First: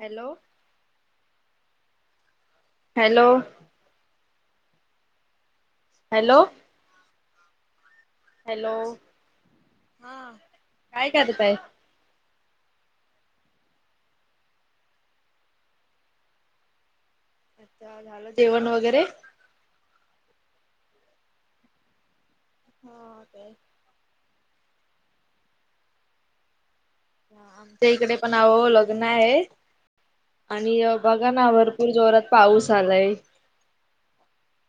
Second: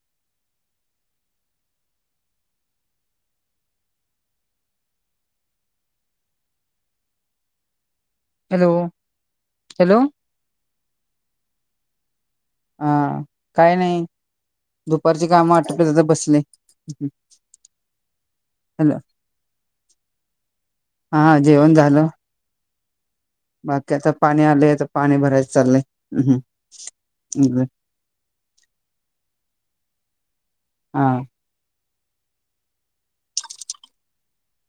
Hello hello hello hello hello हा काय करताय हा काही नाही दुपारचे काम आठप्या बसले अच्छ झालं जेवण हॅलो वगैरे हा जेवण झालं हो बाकी आता पाणी आलेय तर पाणी भरायच चाललंय हम्म आमच्या इकडे पण अ लग्न आहे आणि हा बघा ना भरपूर जोरात पाऊस आलाय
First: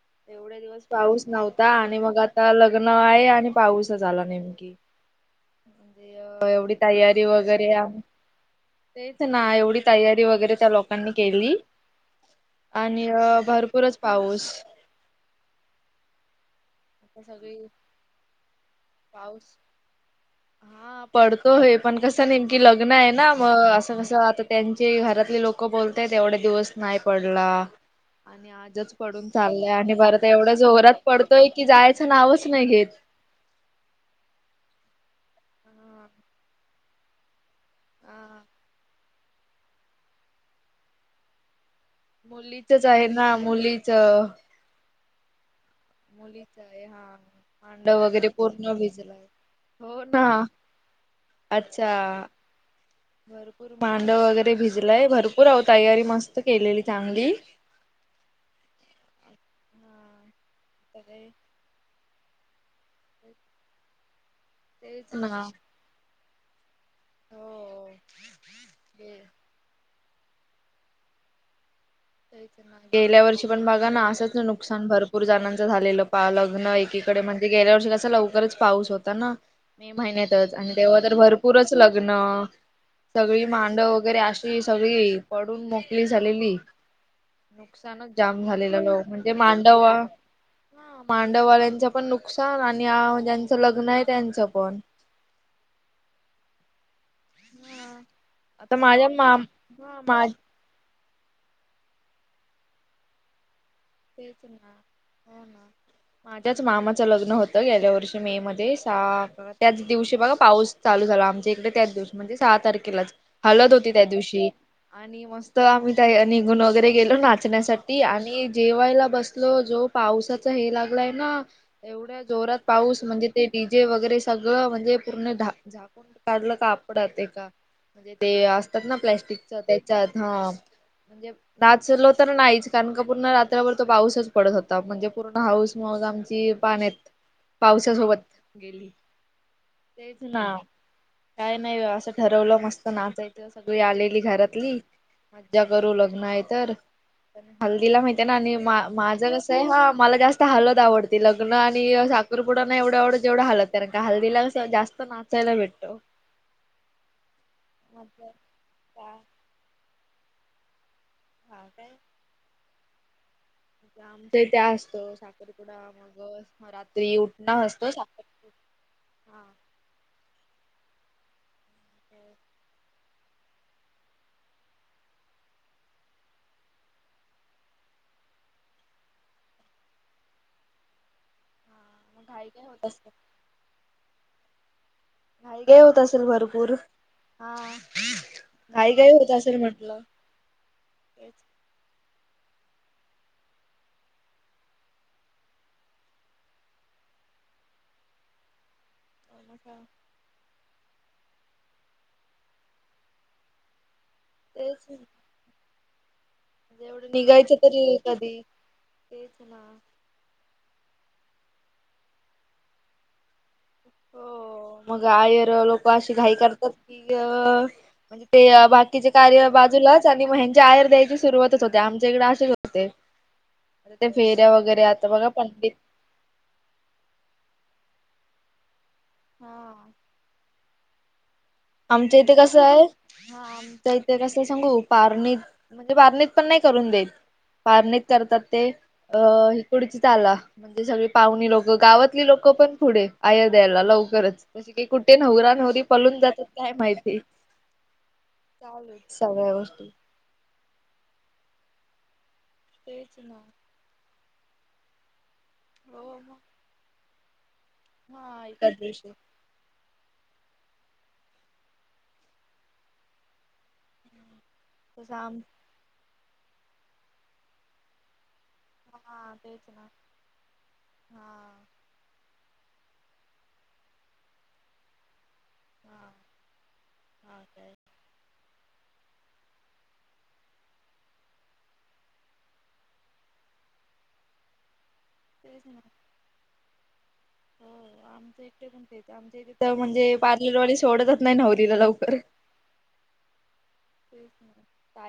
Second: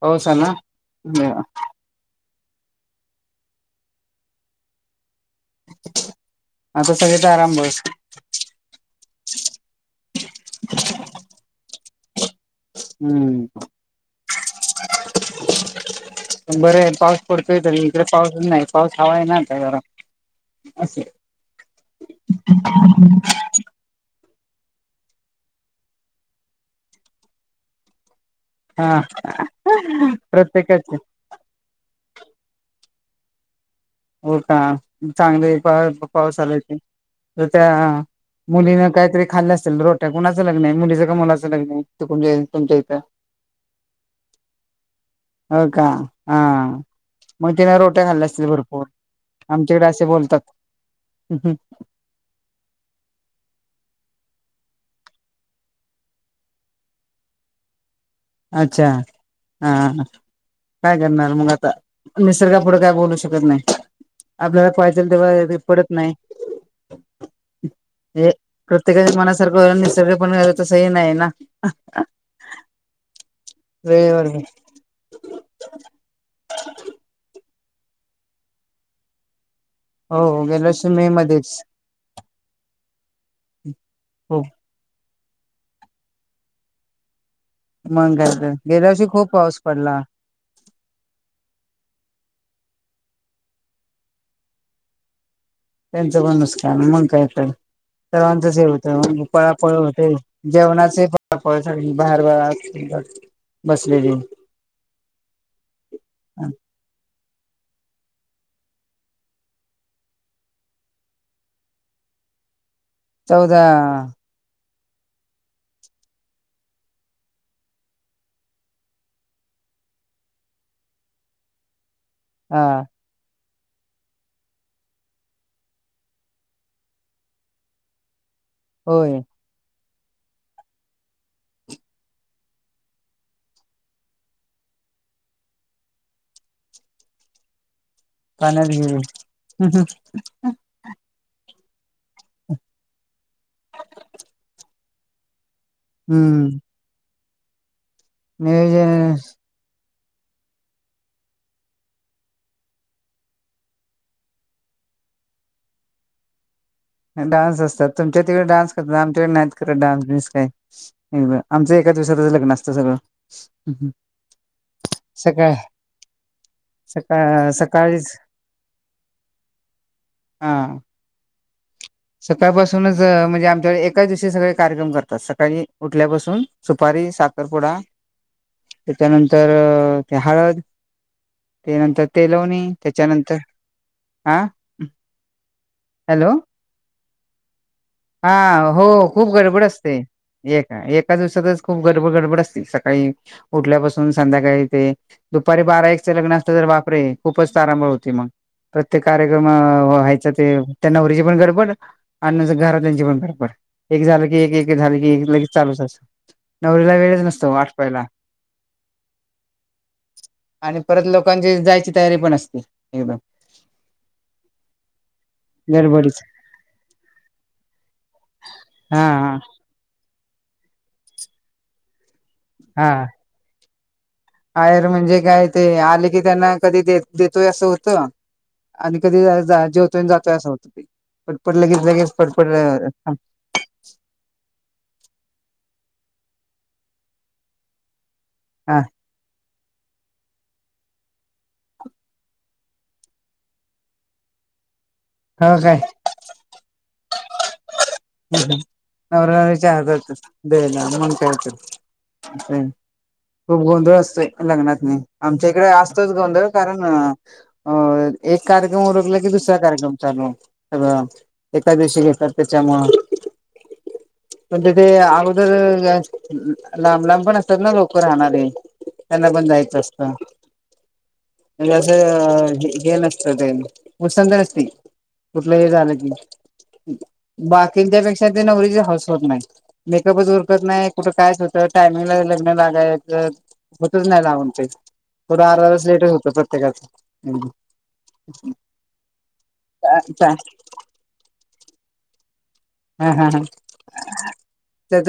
पाऊस आला एवढे दिवस पाऊस नव्हता आणि मग आता आता लग्न आहे आणि पाऊस झा आला नेमकी म्हज एवढी आता तयारी सगळे आराम वगरे बस तेच ना एवढी तयारी वगैरे त्या लोकांनी केली [inaudible] आणि हम्म भरपूरच पाऊस बरं आहे पाऊस आता सगळी पडतोय त इकडे पाऊसच नाही पाऊस हवा आहे पाऊस नाता जरा असे हा पडतो हे पण कसं नेमकी लग्न आहे ना मग असं कस आता त्यांचे घरातले लोक बोलतय एवढा दिवस नाही पडला आणि आजच हा पडून चाललंय आणि बरत एवढ्या प्रत्येकाचे जोरात पडतोय की जायचं नावच नाही घेत हो का चांगले पा हा. पाऊस आलायचे तर त्या हा मुलीन काहीतरी खाल्लं असेल रोट्या कुणाचं लग्न आहे मुलीचं का मुलाचं लग्न आहे तुम तुमच्या मुलीचच इथं आहे ना मुलीच हो का हा मुलीच आहे हा. मग तिने मांडव रोट्या खाल्ल्या वगैरे असतील पूर्ण भरपूर आमच्याकडे हो असे ना बोलतात अच्छा मांडव वगैरे भिजलाय भरपूर आव तयारी मस्त केलेली चांगली अच्छा हा काय करणार मग आता निसर्गापुढे काय बोलू शकत नाही आपल्याला पाहिचल तेच तेव्हा ना ते पडत नाही हो हे प्रत्येका गे मनासारखं वस सगळे पण वलं तस हे नाही ना गेल्या वर्षी पण बघा ना वेळेवर असंच नुकसान भरपूर जणांच झालेलं पा लग्न एकीकडे म्ह गेल्या वर्षी कसा लवकरच पाऊस होता ना मे हो महिन्यातच गेल्या आणि वर्षी तेव्हा मे तर मध्येच भरपूरच लग्न सगळी मांड वगैरे हो अशी सगळी पडून मोकळी झालेली नुकसानच मग काय जाम तर झालेलं गेल्या वर्षी लोक खूप म्हणजे पाऊस मांडव पडला ह मांडववाल्यांचं पण नुकसान आणि ज्यांचं लग्न आहे त्यांचं पण त्यांच प नुसकान मग काय हा सर्वांच आता माझ्या होत माम पळापळ हा होते माझ जेवणाचे बाहेर बाहेर माझ्याच मामाच लग्न होत गेल्या वर्षी मे मध्ये सहा त्याच दिवशी बघा पाऊस चालू झाला, आमच्या इकडे त्याच दिवशी म्हणजे सहा तारखे चौदा हळद होती त्या दिवशी. आणि मस्त आम्ही त्या निघून वगैरे गेलो नाचण्यासाठी आणि जेवायला बसल जो पावसाचा हे लागलाय ना एवढ्या जोरात हा पाऊस म्हणजे ते डी जे वगैरे सगळं म्हणजे पूर्ण झाकून काढलं का आपडात येका ते असतात ना होय प्लस्टिक च हा म्हणजे नाचलो तर नाहीच कारण का पूर्ण तोवर पाऊसच पडत होता म्हणजे पूर्ण हौसंमौसं आमची, पाण्यात पाऊ त्या सोबत गेली, तेच ना. काय नाही, असं ठरवलं मस्त नाचायचं सगळी आलेली घरातली ज्या घरू लग्न आहे हम्म तर हल्दीला माहिती आहे ना आणि अ नियोजन माझं कसं आहे ह मला जास्त हलद आवडती लग्न आणि अ साखरपुडा एवढ एवढ जेवढं हालद कारण का हळदीला जास्त नाचााला भेटतो. डान्स असतात मग तुमच्या तिकडे डान्स करतात, काय आमच्याकडे नाहीत करत डान्स बी कायं. हा आमचं एकाच दिवसातचं लग्न असतं सगळं. आमच त्या असत सकाळ साखरपुडा मग रात्री उठण सकाळ असतो सकाळीच साखरपुडा. हा. सकाळपासूनच म्हणजे आमच्या व एकाच दिवशी सगळे कार्यक्रम करतात सकाळी उठल्यापासून सुपारी साखरपुडा, त्याच्यानंतर अ ते हळद, त्या नंतर मग ते घाई काय लवणी होत असत त्याच्यानंतर आ घाईघाई होत असेल भरपूर घाईघाई होत असेल म्हंटलं. एक एका दिवसातच खूप गर गडबड अस सकाळी उठल्यापासून संध्याकाळी ते दुपारी बारा एकचं लग्न असलं तर बापरे- खूपच तारांबळ होते मगं प्रत्येक कार्यक्रम अ.. व्हायचं ते त्या नवरीची पण गडब अनं घरातल्यांची पण फडफड एक झालं की एक एक तेच झालं किं म्हणजे एक लगेच चालूच असतं. नवरीला एवढं वेळच नसतो निघायचं तरी आटपायला कधी आणि परत लोकांची जायची तयारी पण असते. एकदम हो मग आयर लोक अशी गडबडीच घाईतं करतो की अ, म्हणजे ते हा बाकीचे हा कार्य बाजूलाच आणि ह्यांच्या आयर द्यायची सुरुवातच होते आमच्या इकडे असेच होते. ते फेऱ्या वगैरे आयर आता म्हणजे बघा काय ते पंडित आले की त्यांना कधी देतोय असं होतं. आणि कधी हा जाय-जेवतोय जातोय असं होत ते. पटपट लगेच लगेच आमच्या इथे पटपट कसं आहे अ आमच्या-आमच्या इथे कस सांगू पारणीत म्हणजे पारणीत पण नाही करून देत पारणीत करतात ते हा अ पुढची चाला म्हणजे सगळी पाहुणी लोकं, गावातली लोकं पण पुढे आयर द्यायला लवकरच तशी की कुठे नवरा हो काय नवरी पलून जातात काय माहिती? नवरा सगळ्या गोष्टी नवरी [unintelligible] मग काय तर. खूप गोंधळ असतो लग्नातनी. आमच्या इकडे असतोच गोंधळ कारण अ, एक हा एका कार्यक्रम दिवशी ओरखला की दुसरा कार्यक्रम. चालू तर-अ एकाचं दिवशी घेतात त्याच्या मुळ म्हणजे ते तसं आम अगोदर अ लांब लांब पण असतात ना लोक राहणारे. त्यांना पण जायचं असत म्हणजे असं कि हे नसत ते [unintelligible] कुठलं हे झालं की बाकी त्यांच्यापेक्षा ते नवरीचीचं हौस होत नाही मेकअपच उरकत नाही, कुठं कायच होतं टायमिंगला लग्न लागतं नाही होतच नाही लावून ते पूर अर्ध-अर्ध लेटच होतं प्रत्येकाच. ह. आमचं एकटे कोणच आमच्या इथं म्हणजे पार्लरवाली सोडतच नाही नवरीला लवकर.. हा हा तेच ना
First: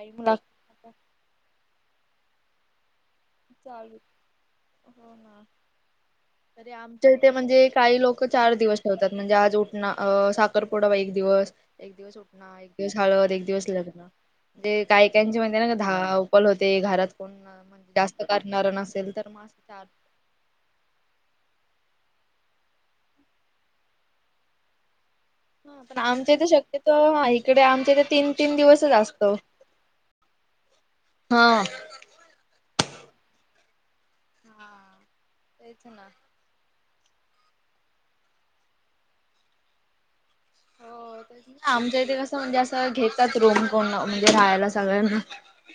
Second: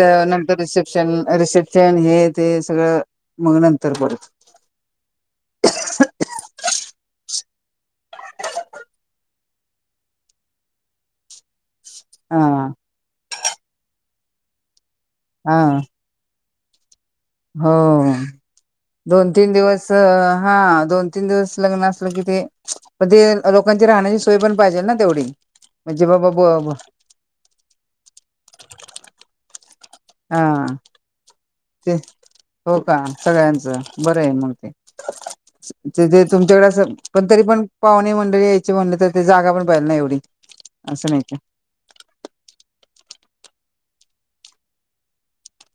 टाईम लागतो नंतर रिसेप्शन अ-रिसेप्शन हे.. ते सगळं मग नंतर चालू परत हो ना तरी आमच्या इथे म्हणजे.. काही लोक चार दिवस ठेवतात म्हणजे आज-उठणा अ-साखरपुडा एक दिवस. एक दिवस हा उठणा, एक दिवस हळद, एक दिवस लग्न म्हणजे कायकायांचे हा म्हणजे धावप- होते घरात कोण हो अ-जास्त दोन तीन दिवस हा दोन तीन दिवस लग्ना कि ते लोकांची राहण्याची सोय पण पाहिजेल ना तेवढी. हा पण म्हणजे बाबा आमच्याईथे ब शक्यतो हा इकडे आमच्याइथे तीन तीन दिवसच असतो. हा हा. ते हो का सगळ्यांचं. बरं आहे मग ते तेच ना तेथे तुमच्याकडे आस पण तरी पण पाहुणे मंडळी यायची म्हणल तर जागा पण पाहिजेल ना एवढी. असं हो नाही का तेच आमच्या इथे कसं म्हणजे असं घेतात. रूम कोण म्हणजे राहायला सगळ्यांना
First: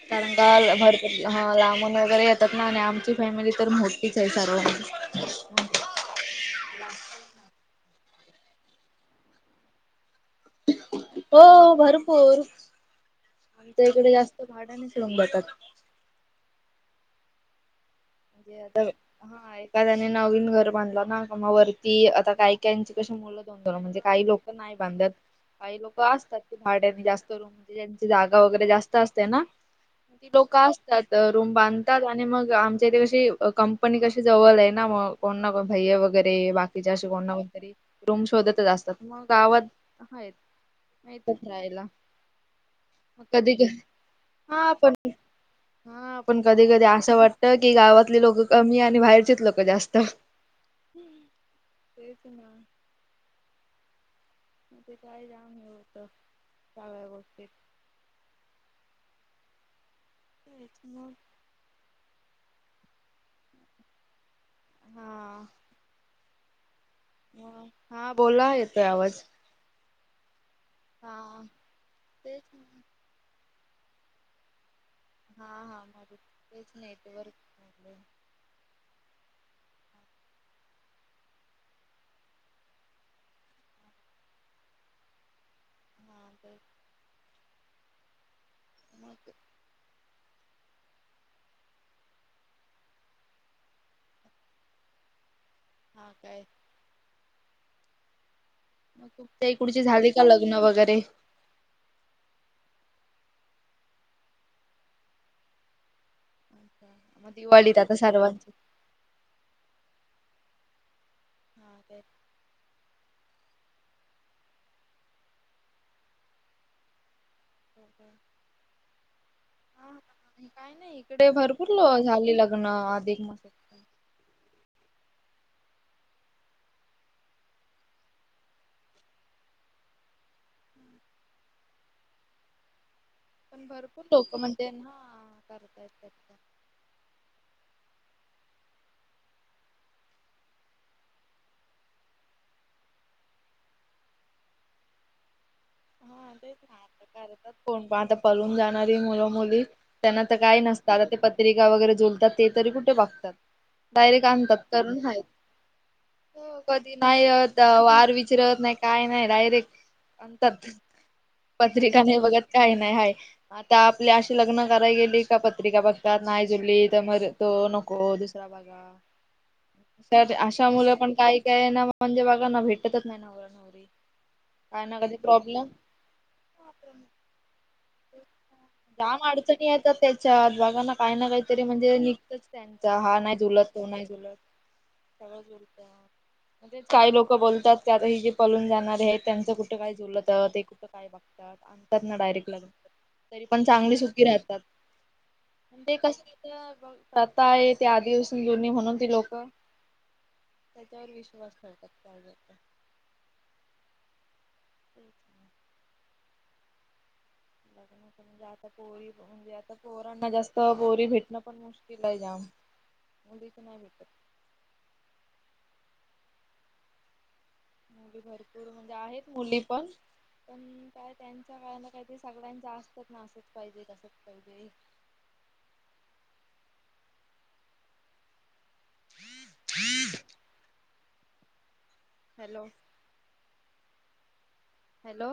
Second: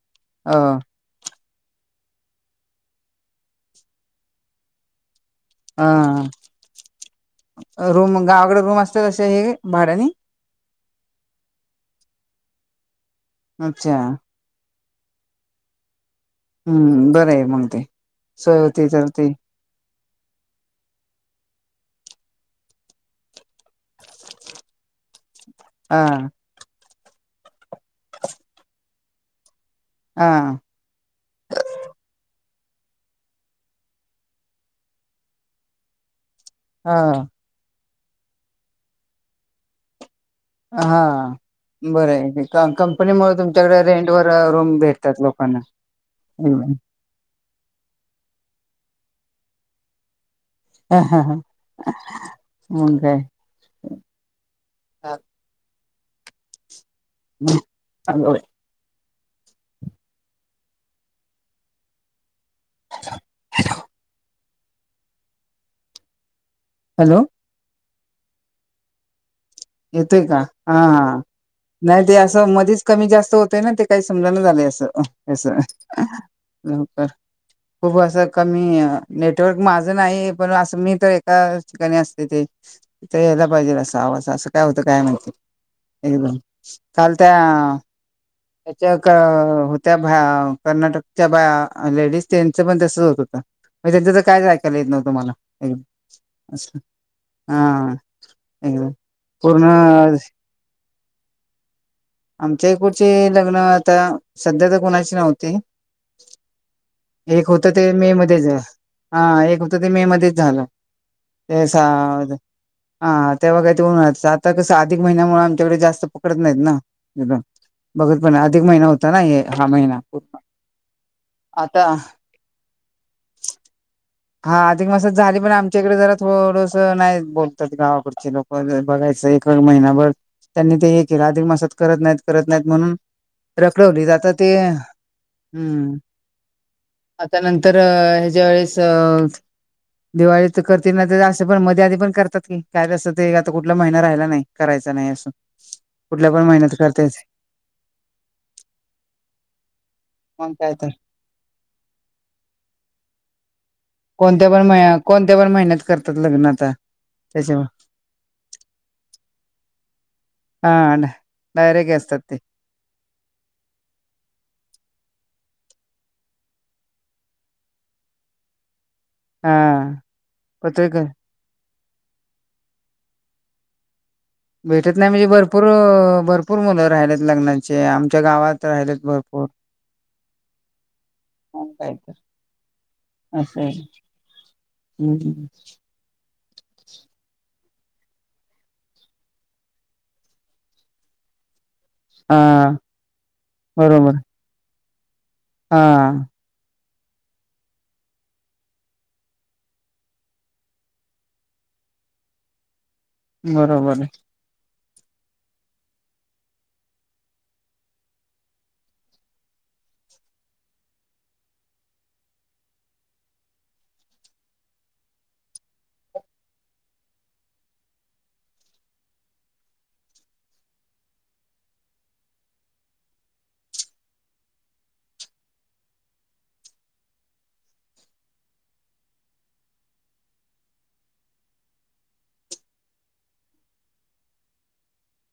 कारण का अ भरपूर हा लांबून वगैरे येतात ना आणि आमची फॅमिली तर मोठीच आहे सर्वांमध्ये. अ रूम गावाकडे रूम असतसे हे भाड्यानी? हो भरपूर आमच्या अच्छा इकडे जास्त भाड न [unintelligible] हम्म बरं आहे मग ते. सोय म्हणजे आता होती तर ती हा एखाद्याने नवीन घर बांधलं ना का म वरती की आता कायकायंची कशी मुलं द म्हणजे काही लोक नाही बांधत काही लोक हा असतात भाड्यानी जास्त रूम ज्यांची जागा वगैरे जास्त असते ना हा ती लोक असतात रूम बांधतात आणि मग, आमच्या इथे कशी कंपनी कशी जवल आहे ना मग कोण ना भै्य वगैर वगैरे बाकीचेे हा आशे कोण ना कोण तरी रूम शोधतच असतात मग गावात हायेत. हा बरं मग कंपनीमुळे कधी तुमच्याकडे रेंट वर हा रूम पण भेटतात लोकांना. हा पण कधी कधी असं वाटत की गावातली लोक कमी आणि बाहेरचेच लोक जास्त. ह ह ह मग काय. मग ते काय जाम हे होत. हम् हय. [unintelligible] Hello hello. हा. हॅलो हा बोला येतोय आवाज. येतोय का हा हा नाही ते असं मधीच कमी जास्त होत ते ना ते काही समजाण झाले असं. अ आस खूप असं कमी नेट नेटवर्क माझं नाई पण असं मी तर एका ठिकाणी असते तेथ यायला पाहिजे असं आवाज असं का होतं काय माहिती हं काल त्या त्याच्या का होत्या हा कर्नाटकच्या बाया लेडीज त्यांचं पण तस होत होतं मजे त्यांच तर कायच ऐकायला येत नव्हतं. तुम्हाला अ अस हा एकदम. मग तुमच्या पूर्ण इकडची झाली का लग्न वगैरे? आमचे [unintelligible] नापूरची लग्न आता सध्या तर कोुणाची नव्हती. मग एक होतं दिवाळीत ते आता मे मध्येच सर्वांची हा एक होतं ते मे मध्येच झालं. ते स हा तेव्हा काही ते उन्हाळा आता कसं अधिक महिन्या मुळे आमच्याकडे जास्त पकडत नाहीत ना बघत पण अधिक महिना हो हा काही नाही इकडे भरपूर आता लो झाली लग्न अधिक मास पण. हा अधिक मासात झाली पण आमच्या इकडे जरा थोडस नाही बोलतात गावाकडचे लोक बघायचं. ए महिनाभर त्यांनी ते हे केलं अधिक मासात करत नाहीत करत नाहीत म्हणून पण भरपूर रखडवली आता लोकं ते म्हणते हा हम्म करतायेत. आता त्यानंतर अ हेज्या वेळेस अ दिवाळी तर करते ना तर असं पण मध्ये आधी पण करतात की काय अससं ते आता कुठला महिना राहिला नाही करायचा. क नाय आस हा तेच ना आता करता कोण आता पलून जाणारी मुलं मुली त्यांना तर मग काय नसत तर आता ते पत्रिका वगैरे जोलतात ते तरी कुठे बगतात. कोणत्या पण महिन्या कोणत्या पण महिन्यात. करतात लग्न हो आता कधी नाही यत त्याच्यामुळे वार विचरत नाही काय नाही डायरेक. प हा डायरेक्ट पत्रिका असतात नाही ते बघत काय नाही हा आता आपले अशीे लग्न कराय गेली का पत्रिका बघतात नाही जुडली तर म तो नको दुसरा बगा. हा अशा अशा मुलं पत्रकार पण काही काहींना म्हणजे बघा ना भेटतच नाही ना नवरी काय भेटत ना नाही कधी म्हणजे भरपूर प्रॉब्लेम भरपूर मुलं राहिलेत लग्नांचे आमच्या गावात राहिलेत लांब भरपूर अडचणी येतात त्याच्यात बघा ना काही ना काहीतरी मग काय म्हणजे तर निघतच त्यांचा हा नाही असं जुलत आहे तो नाही जुलत, सगळं हम्म. जुलतं, म्हणजे काही लोक बोलतात त्यावेळी जे पलून जाणारे आहेत त्यांचं कुठं काय जुलतं, ते कुठं काय बगतात आणतात ना डायरेक लग्न हा तरी पण चांगली बरोबर सुखी राहतात. ते कस हा ते बग प्रथा आहे ती आदिपासुन जुनी म्हणून ती लोक त्याच्यावर विश्वास ठेवतात [unintelligible] बरोबर आहे. ते बगा म्हणजे आता पोरी म्हणजे आता पोरांना जास्त पोरी भेटणं पण मुश्किल आहे जाम. मुलीचं नाही भेटत. मुली भरपूर म्हणजे आहेत मुली पण पण काय त्यांच्या काय ना काहीतरी सगळ्यांच्या असतंच ना असच पाहिजे तसच पाहिजे [inaudible] हॅलो हॅलो